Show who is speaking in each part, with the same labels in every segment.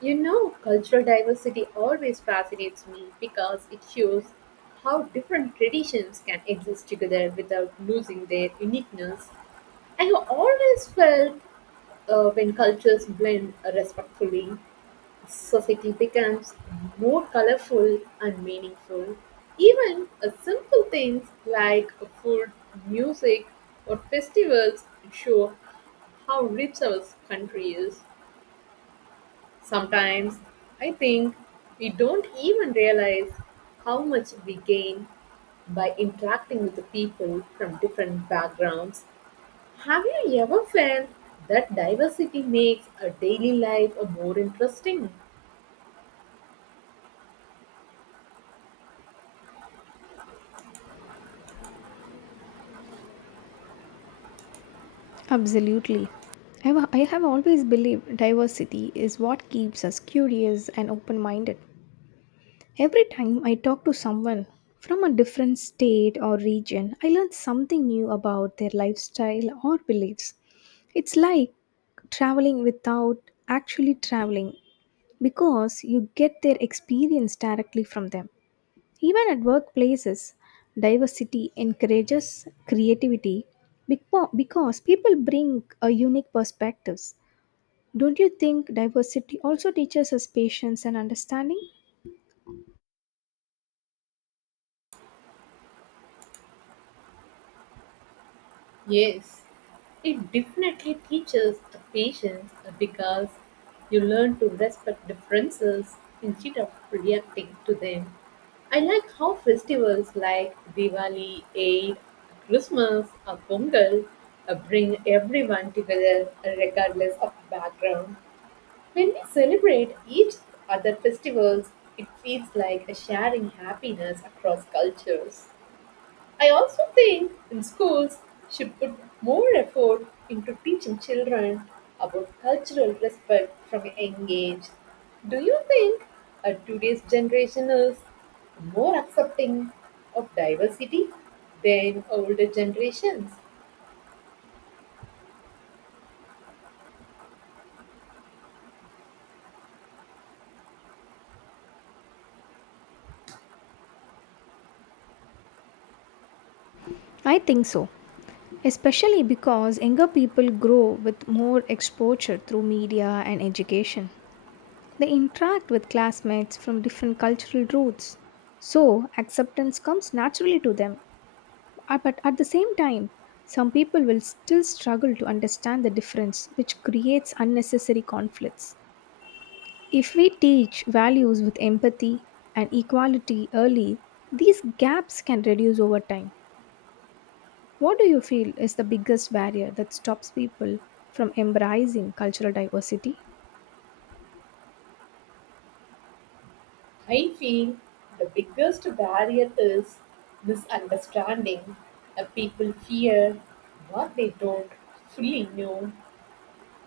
Speaker 1: You know, cultural diversity always fascinates me because it shows how different traditions can exist together without losing their uniqueness. I have always felt when cultures blend respectfully, society becomes more colorful and meaningful. Even simple things like food, music, or festivals show how rich our country is. Sometimes I think we don't even realize how much we gain by interacting with the people from different backgrounds. Have you ever felt that diversity makes a daily life a more interesting?
Speaker 2: Absolutely. I have always believed diversity is what keeps us curious and open minded. Every time I talk to someone from a different state or region, I learn something new about their lifestyle or beliefs. It's like traveling without actually traveling because you get their experience directly from them. Even at workplaces, diversity encourages creativity because people bring a unique perspectives. Don't you think diversity also teaches us patience and understanding?
Speaker 1: Yes, it definitely teaches the patience because you learn to respect differences instead of reacting to them. I like how festivals like Diwali, Eid, Christmas, or Pongal bring everyone together regardless of background. When we celebrate each other festivals, it feels like a sharing happiness across cultures. I also think in schools should put more effort into teaching children about cultural respect from a young age. Do you think today's generation is more accepting of diversity than older generations?
Speaker 2: I think so, especially because younger people grow with more exposure through media and education. They interact with classmates from different cultural roots, so acceptance comes naturally to them. But at the same time, some people will still struggle to understand the difference, which creates unnecessary conflicts. If we teach values with empathy and equality early, these gaps can reduce over time. What do you feel is the biggest barrier that stops people from embracing cultural diversity?
Speaker 1: I feel the biggest barrier is misunderstanding. People fear what they don't fully know.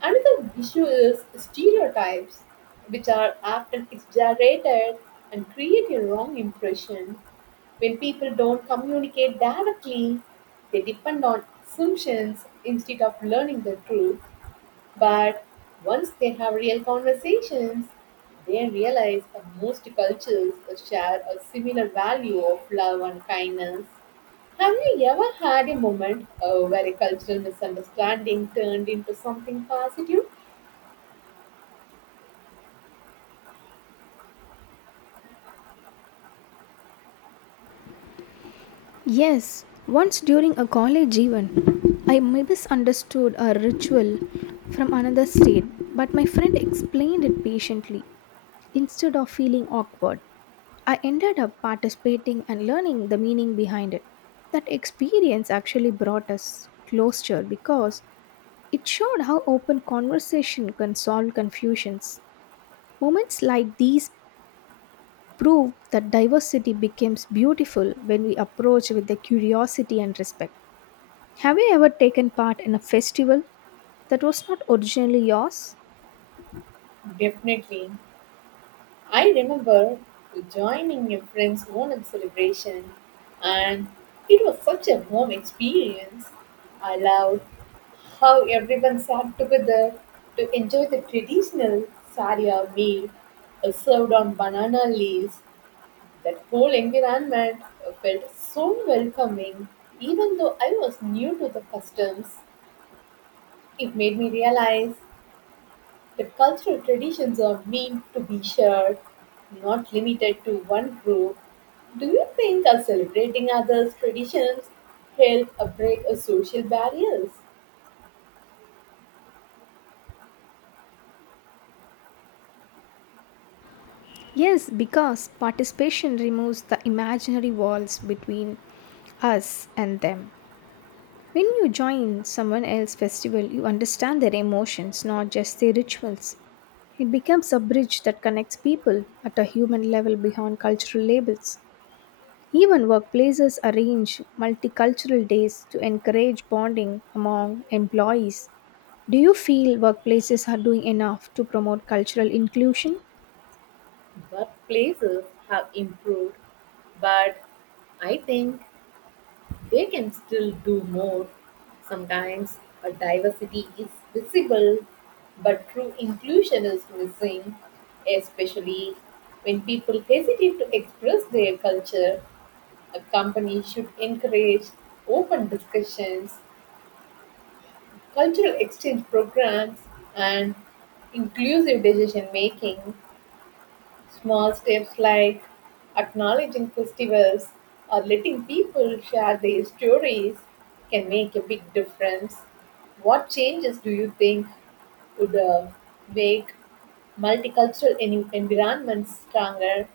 Speaker 1: Another issue is stereotypes, which are often exaggerated and create a wrong impression. When people don't communicate directly, they depend on assumptions instead of learning the truth. But once they have real conversations, they realize that most cultures share a similar value of love and kindness. Have you ever had a moment where a cultural misunderstanding turned into something positive?
Speaker 2: Yes, once during a college event, I misunderstood a ritual from another state, but my friend explained it patiently. Instead of feeling awkward, I ended up participating and learning the meaning behind it. That experience actually brought us closer because it showed how open conversation can solve confusions. Moments like these prove that diversity becomes beautiful when we approach with the curiosity and respect. Have you ever taken part in a festival that was not originally yours?
Speaker 1: Definitely. I remember joining a friend's Onam celebration, and it was such a warm experience. I loved how everyone sat together to enjoy the traditional sarya meal served on banana leaves. That whole environment felt so welcoming, even though I was new to the customs. It made me realize the cultural traditions are meant to be shared, not limited to one group. Do you think celebrating others' traditions help break social barriers?
Speaker 2: Yes, because participation removes the imaginary walls between us and them. When you join someone else's festival, you understand their emotions, not just their rituals. It becomes a bridge that connects people at a human level beyond cultural labels. Even workplaces arrange multicultural days to encourage bonding among employees. Do you feel workplaces are doing enough to promote cultural inclusion?
Speaker 1: Workplaces have improved, but I think they can still do more. Sometimes a diversity is visible, but true inclusion is missing, especially when people hesitate to express their culture. A company should encourage open discussions, cultural exchange programs, and inclusive decision making. Small steps like acknowledging festivals or letting people share their stories can make a big difference. What changes do you think would make multicultural environments stronger?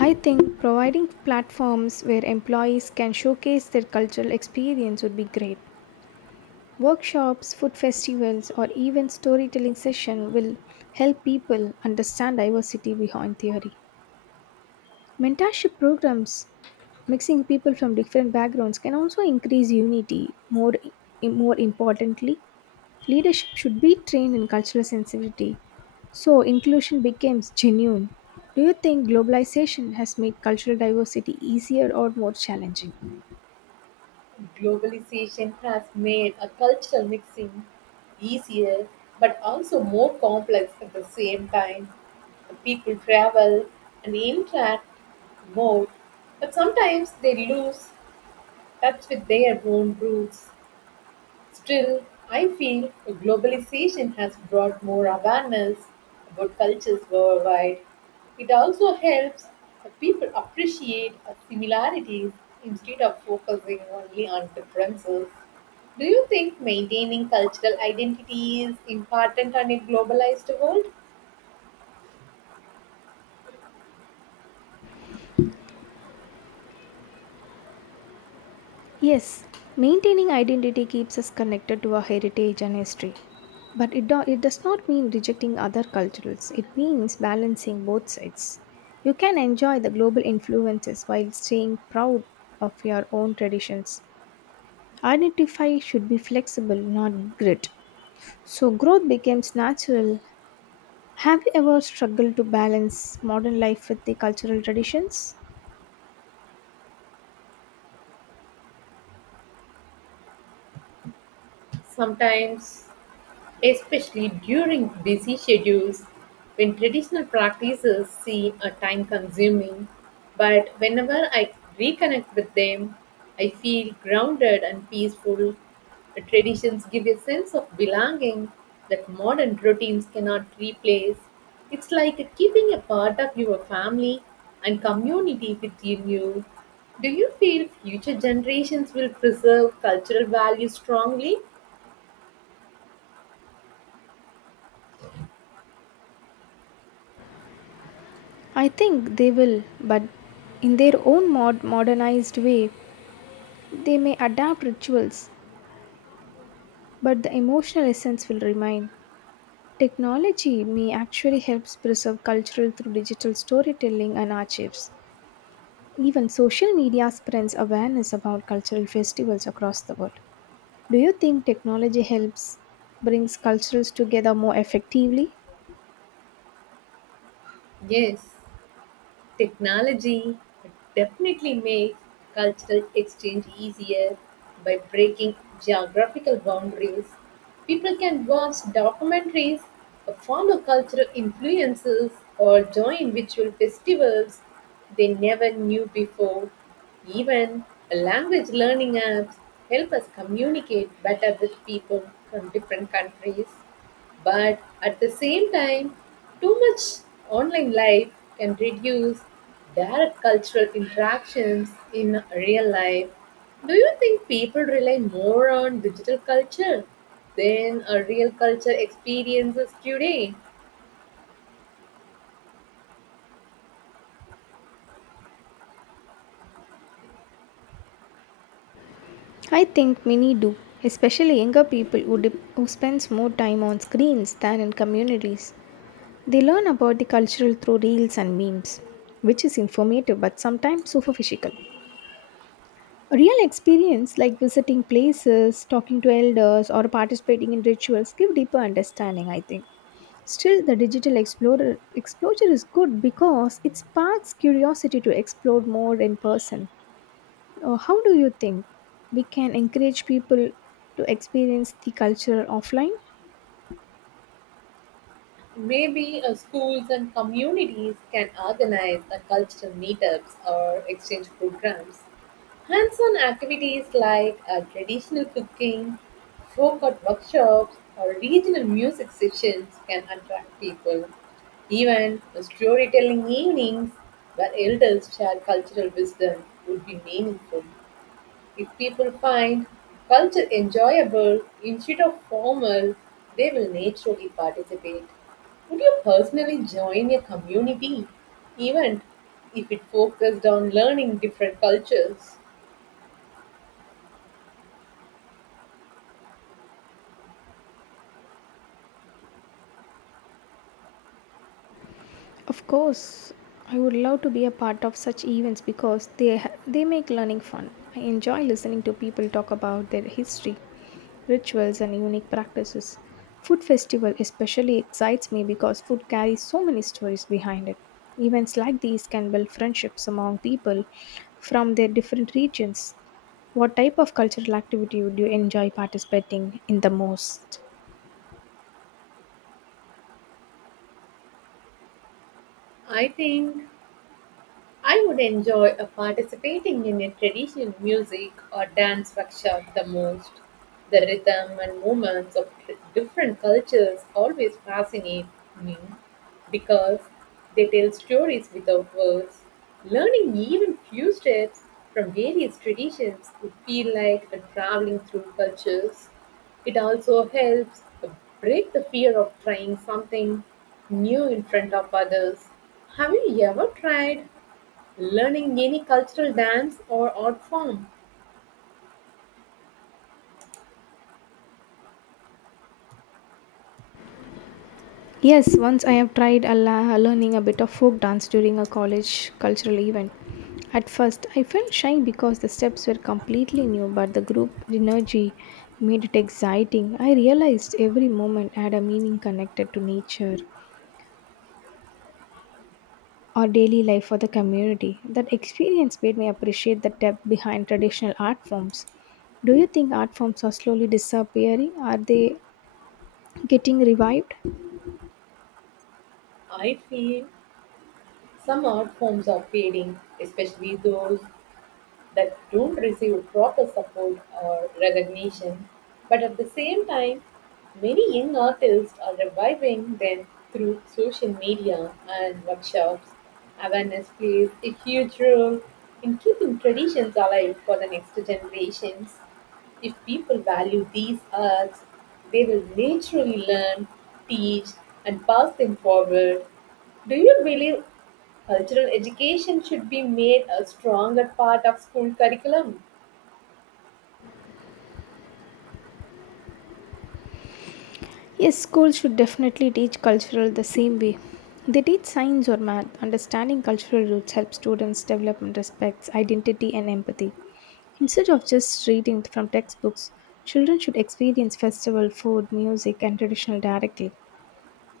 Speaker 2: I think providing platforms where employees can showcase their cultural experience would be great. Workshops, food festivals, or even storytelling session will help people understand diversity behind theory. Mentorship programs mixing people from different backgrounds can also increase unity more importantly, leadership should be trained in cultural sensitivity so inclusion becomes genuine. Do you think globalization has made cultural diversity easier or more challenging?
Speaker 1: Globalization has made a cultural mixing easier but also more complex at the same time. People travel and interact more, but sometimes they lose touch with their own roots. Still, I feel globalization has brought more awareness about cultures worldwide. It also helps people appreciate similarities instead of focusing only on differences. Do you think maintaining cultural identity is important on a globalized world?
Speaker 2: Yes, maintaining identity keeps us connected to our heritage and history. But it does not mean rejecting other cultures, it means balancing both sides. You can enjoy the global influences while staying proud of your own traditions. Identify should be flexible, not grit, so growth becomes natural. Have you ever struggled to balance modern life with the cultural traditions?
Speaker 1: Sometimes especially during busy schedules when traditional practices seem a time consuming. But whenever I reconnect with them, I feel grounded and peaceful. The traditions give a sense of belonging that modern routines cannot replace. It's like keeping a part of your family and community within you. Do you feel future generations will preserve cultural values strongly?
Speaker 2: I think they will, but in their own modernized way, they may adapt rituals, but the emotional essence will remain. Technology may actually help preserve cultural through digital storytelling and archives. Even social media spreads awareness about cultural festivals across the world. Do you think technology helps brings cultures together more effectively?
Speaker 1: Yes. Technology definitely makes cultural exchange easier by breaking geographical boundaries. People can watch documentaries, follow cultural influences, or join virtual festivals they never knew before. Even language learning apps help us communicate better with people from different countries. But at the same time, too much online life can reduce their cultural interactions in real life. Do you think people rely more on digital culture than a real culture experiences today?
Speaker 2: I think many do, especially younger people who spends more time on screens than in communities. They learn about the cultural through reels and memes, which is informative but sometimes superficial. Real experience like visiting places, talking to elders, or participating in rituals give deeper understanding, I think. Still, the exposure is good because it sparks curiosity to explore more in person. How do you think we can encourage people to experience the culture offline?
Speaker 1: Maybe schools and communities can organize cultural meetups or exchange programs. Hands on activities like traditional cooking, folk art workshops, or regional music sessions can attract people. Even storytelling evenings where elders share cultural wisdom would be meaningful. If people find culture enjoyable instead of formal, they will naturally participate. Would you personally join a community event if it focused on learning different cultures?
Speaker 2: Of course, I would love to be a part of such events because they make learning fun. I enjoy listening to people talk about their history, rituals and unique practices. Food festival especially excites me because food carries so many stories behind it. Events like these can build friendships among people from their different regions. What type of cultural activity would you enjoy participating in the most?
Speaker 1: I think I would enjoy participating in a traditional music or dance workshop the most. The rhythm and movements of different cultures always fascinate me because they tell stories without words. Learning even few steps from various traditions would feel like a traveling through cultures. It also helps break the fear of trying something new in front of others. Have you ever tried learning any cultural dance or art form?
Speaker 2: Yes, once I have tried a learning a bit of folk dance during a college cultural event. At first, I felt shy because the steps were completely new, but the group energy made it exciting. I realized every moment had a meaning connected to nature or daily life for the community. That experience made me appreciate the depth behind traditional art forms. Do you think art forms are slowly disappearing? Are they getting revived?
Speaker 1: I feel some art forms are fading, especially those that don't receive proper support or recognition. But at the same time, many young artists are reviving them through social media and workshops. Awareness plays a huge role in keeping traditions alive for the next generations. If people value these arts, they will naturally learn, teach, and pass them forward. Do you believe cultural education should be made a stronger part of school curriculum?
Speaker 2: Yes, schools should definitely teach cultural the same way. They teach science or math. Understanding cultural roots helps students develop and respects identity and empathy. Instead of just reading from textbooks, children should experience festival, food, music, and traditional directly.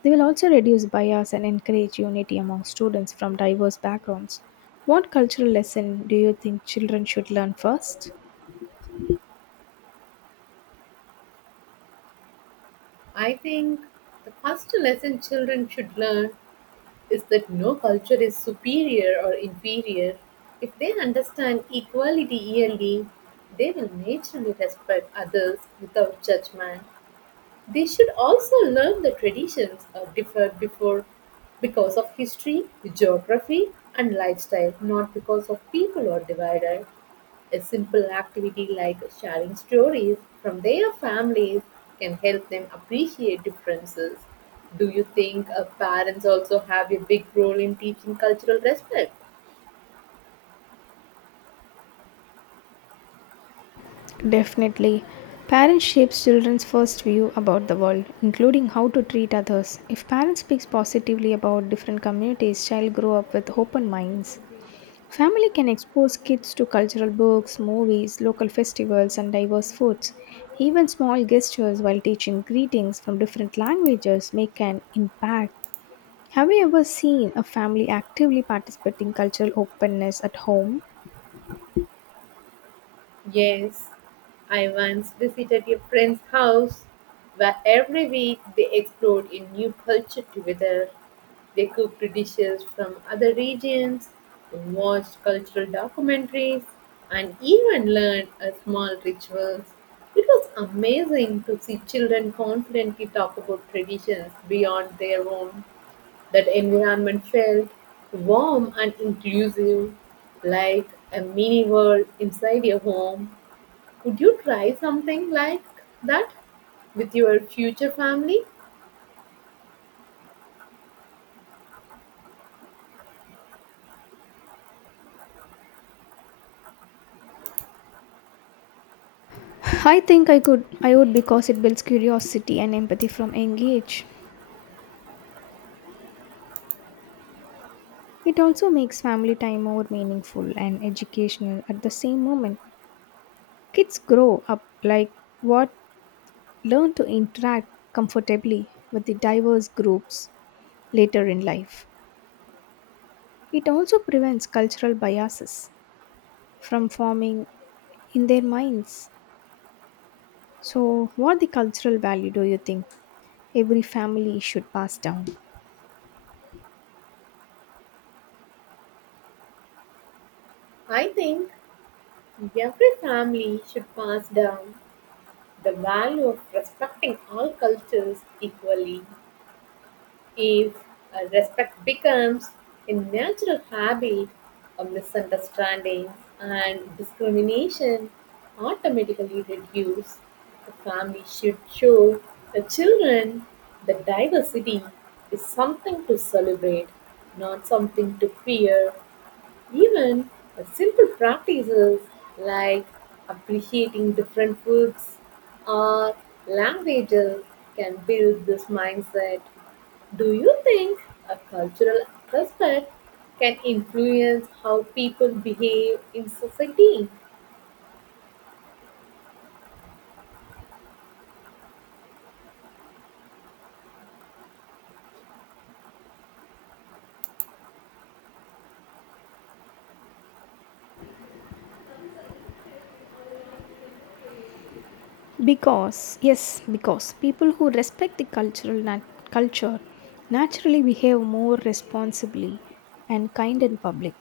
Speaker 2: They will also reduce bias and encourage unity among students from diverse backgrounds. What cultural lesson do you think children should learn first?
Speaker 1: I think the first lesson children should learn is that no culture is superior or inferior. If they understand equality early, they will naturally respect others without judgment. They should also learn the traditions are differed before because of history, geography, and lifestyle, not because of people or divided. A simple activity like sharing stories from their families can help them appreciate differences. Do you think parents also have a big role in teaching cultural respect?
Speaker 2: Definitely. Parents shape children's first view about the world, including how to treat others. If parents speak positively about different communities, child grow up with open minds. Family can expose kids to cultural books, movies, local festivals and diverse foods. Even small gestures while teaching greetings from different languages make an impact. Have you ever seen a family actively participating cultural openness at home?
Speaker 1: Yes, I once visited a friend's house where every week they explored a new culture together. They cooked dishes from other regions, watched cultural documentaries, and even learned a small rituals. It was amazing to see children confidently talk about traditions beyond their own. That environment felt warm and inclusive, like a mini world inside your home. Would you try something like that with your future family?
Speaker 2: I think I would because it builds curiosity and empathy from young age. It also makes family time more meaningful and educational at the same moment. Kids grow up like what learn to interact comfortably with the diverse groups later in life. It also prevents cultural biases from forming in their minds. So what the cultural value do you think every family should pass down?
Speaker 1: I think every family should pass down the value of respecting all cultures equally. If respect becomes a natural habit, a misunderstanding and discrimination automatically reduce. The family should show the children that diversity is something to celebrate, not something to fear. Even simple practices like appreciating different foods or languages can build this mindset. Do you think a cultural aspect can influence how people behave in society?
Speaker 2: Because, yes, because people who respect the culture naturally behave more responsibly and kind in public.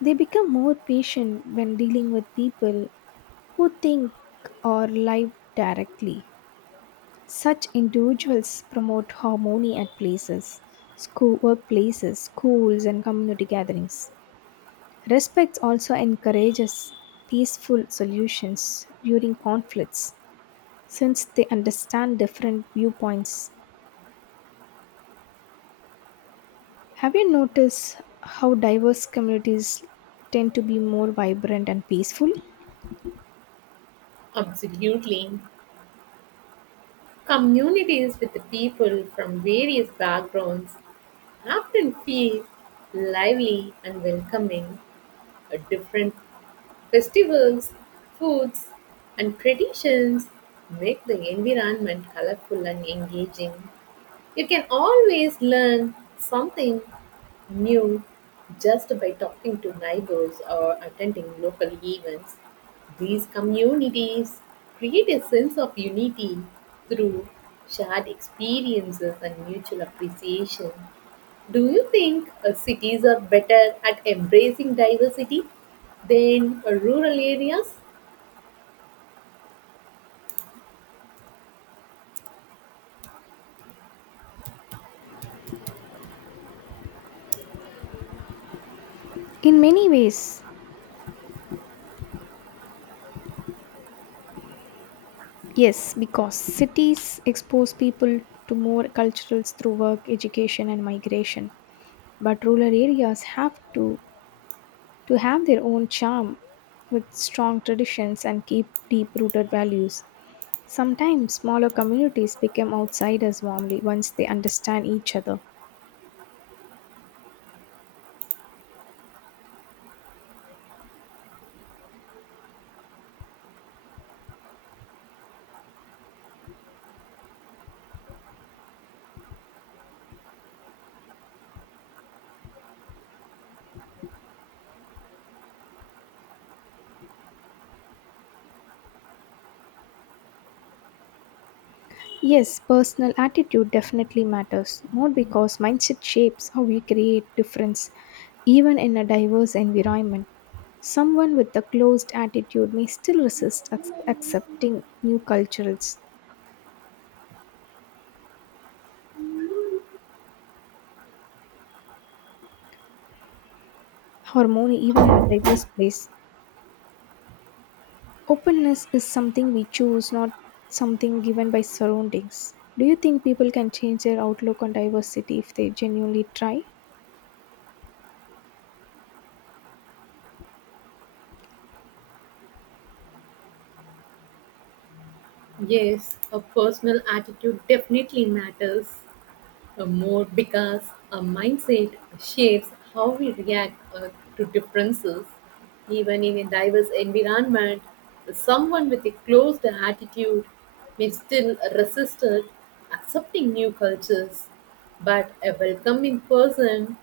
Speaker 2: They become more patient when dealing with people who think or live directly. Such individuals promote harmony at places, school workplaces, schools and community gatherings. Respect also encourages peaceful solutions during conflicts since they understand different viewpoints. Have you noticed how diverse communities tend to be more vibrant and peaceful?
Speaker 1: Absolutely. Communities with people from various backgrounds often feel lively and welcoming. A different festivals, foods, and traditions make the environment colorful and engaging. You can always learn something new just by talking to neighbors or attending local events. These communities create a sense of unity through shared experiences and mutual appreciation. Do you think cities are better at embracing diversity than rural areas?
Speaker 2: In many ways, yes, because cities expose people to more cultures through work, education, and migration. But rural areas have to have their own charm with strong traditions and keep deep rooted values. Sometimes smaller communities become outsiders warmly once they understand each other. Yes, personal attitude definitely matters more because mindset shapes how we create difference even in a diverse environment. Someone with a closed attitude may still resist accepting new cultures, harmony even in a diverse place. Openness is something we choose, not something given by surroundings. Do you think people can change their outlook on diversity if they genuinely try?
Speaker 1: Yes, a personal attitude definitely matters more because a mindset shapes how we react to differences. Even in a diverse environment, someone with a closed attitude may still resist it, accepting new cultures. But a welcoming person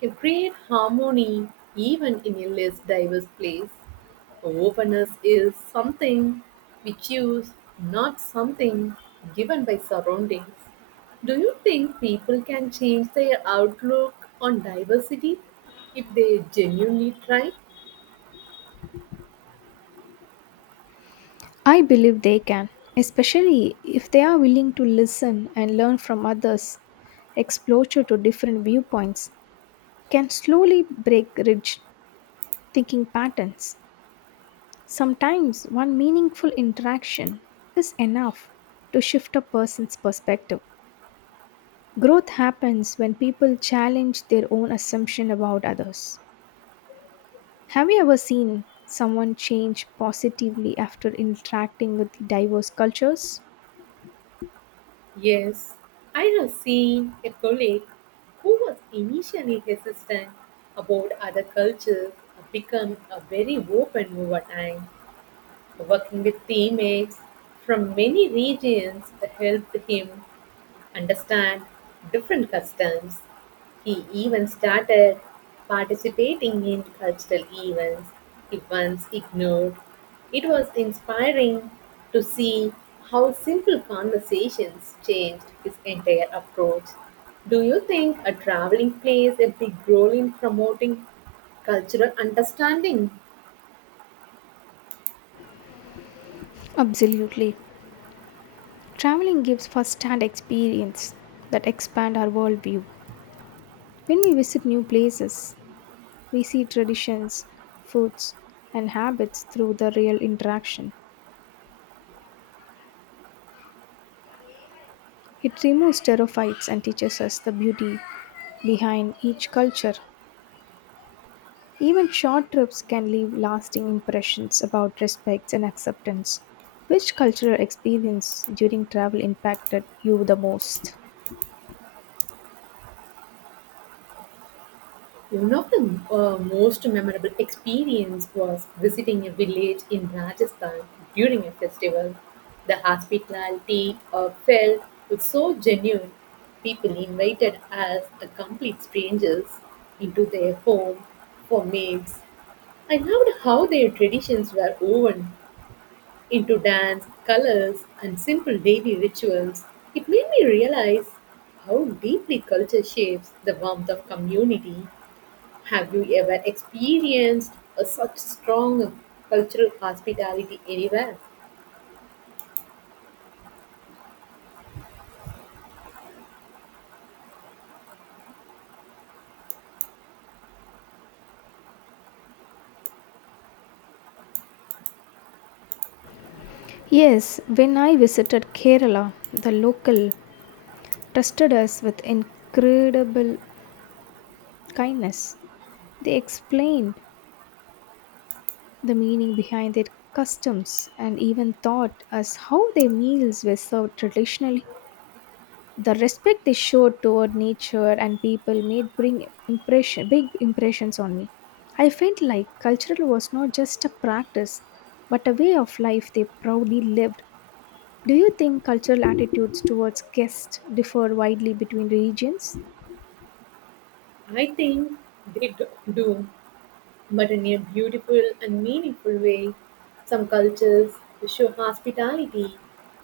Speaker 1: can create harmony even in a less diverse place. Openness is something we choose, not something given by surroundings. Do you think people can change their outlook on diversity if they genuinely try?
Speaker 2: I believe they can, especially if they are willing to listen and learn from others. Exposure to different viewpoints can slowly break rigid thinking patterns. Sometimes one meaningful interaction is enough to shift a person's perspective. Growth happens when people challenge their own assumption about others. Have you ever seen someone change positively after interacting with the diverse cultures?
Speaker 1: Yes, I have seen a colleague who was initially hesitant about other cultures become a very open over time. Working with teammates from many regions helped him understand different customs. He even started participating in cultural events he once ignored. It was inspiring to see how simple conversations changed his entire approach. Do you think a traveling plays a big role in promoting cultural understanding?
Speaker 2: Absolutely. Traveling gives first-hand experience that expand our worldview. When we visit new places, we see traditions, foods, and habits through the real interaction. It removes stereotypes and teaches us the beauty behind each culture. Even short trips can leave lasting impressions about respect and acceptance. Which cultural experience during travel impacted you the most?
Speaker 1: One of the most memorable experience was visiting a village in Rajasthan during a festival. The hospitality felt was so genuine. People invited us, the complete strangers, into their home for meals. I loved how their traditions were woven into dance, colors, and simple daily rituals. It made me realize how deeply culture shapes the warmth of community. Have you ever experienced a such strong cultural hospitality anywhere?
Speaker 2: Yes, when I visited Kerala, the local trusted us with incredible kindness. They explained the meaning behind their customs and even taught us how their meals were served traditionally. The respect they showed toward nature and people made big impressions on me. I felt like cultural was not just a practice, but a way of life they proudly lived. Do you think cultural attitudes towards guests differ widely between regions?
Speaker 1: I think they do, but in a beautiful and meaningful way. Some cultures show hospitality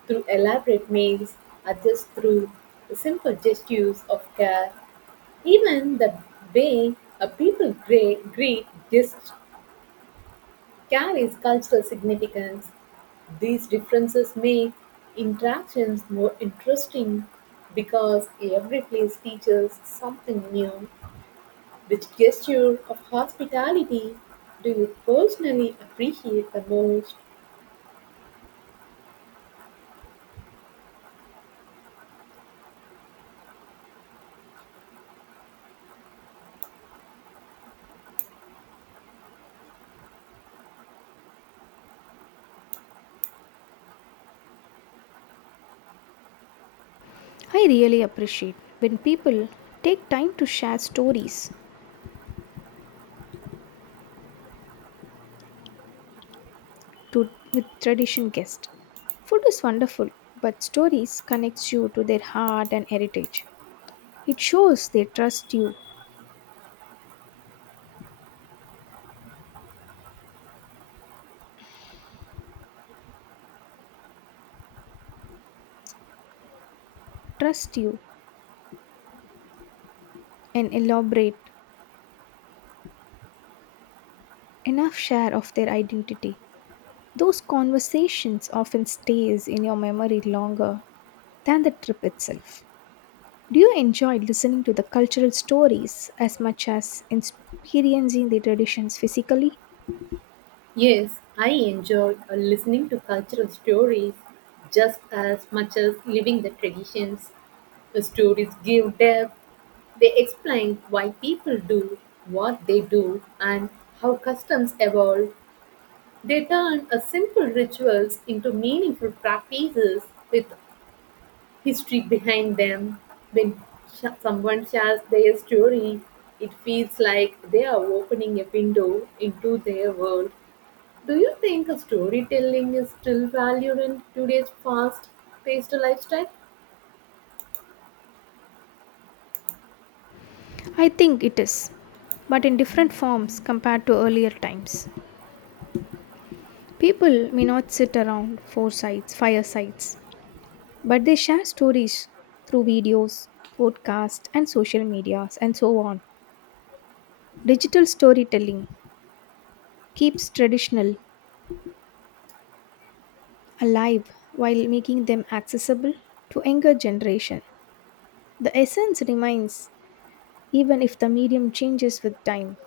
Speaker 1: through elaborate meals, or just through the simple gestures of care. Even the way a people greet guests carries cultural significance. These differences make interactions more interesting because every place teaches something new. Which gesture of hospitality do you personally appreciate the most?
Speaker 2: I really appreciate when people take time to share to, with tradition guests. Food is wonderful, but stories connects you to their heart and heritage. It shows they trust you, and elaborate enough share of their identity. Those conversations often stays in your memory longer than the trip itself. Do you enjoy listening to the cultural stories as much as experiencing the traditions physically?
Speaker 1: Yes, I enjoy listening to cultural stories just as much as living the traditions. The stories give depth, they explain why people do what they do and how customs evolve. They turn a simple rituals into meaningful practices with history behind them. When someone shares their story, it feels like they are opening a window into their world. Do you think storytelling is still valued in today's fast paced lifestyle?
Speaker 2: I think it is, but in different forms compared to earlier times. People may not sit around firesides, but they share stories through videos, podcasts, and social medias, and so on. Digital storytelling keeps traditional alive while making them accessible to younger generation. The essence remains even if the medium changes with time.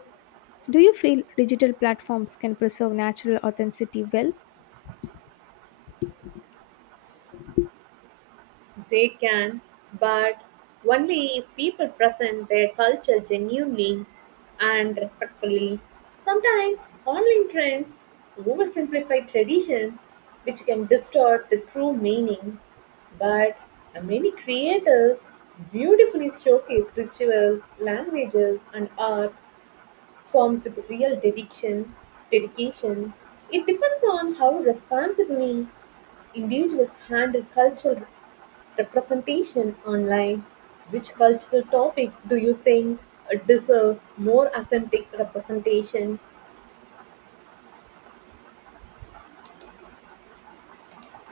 Speaker 2: Do you feel digital platforms can preserve natural authenticity well?
Speaker 1: They can, but only if people present their culture genuinely and respectfully. Sometimes online trends oversimplify traditions, which can distort the true meaning. But many creators beautifully showcase rituals, languages, and art forms with real dedication. It depends on how responsibly individuals handle cultural representation online. Which cultural topic do you think deserves more authentic representation?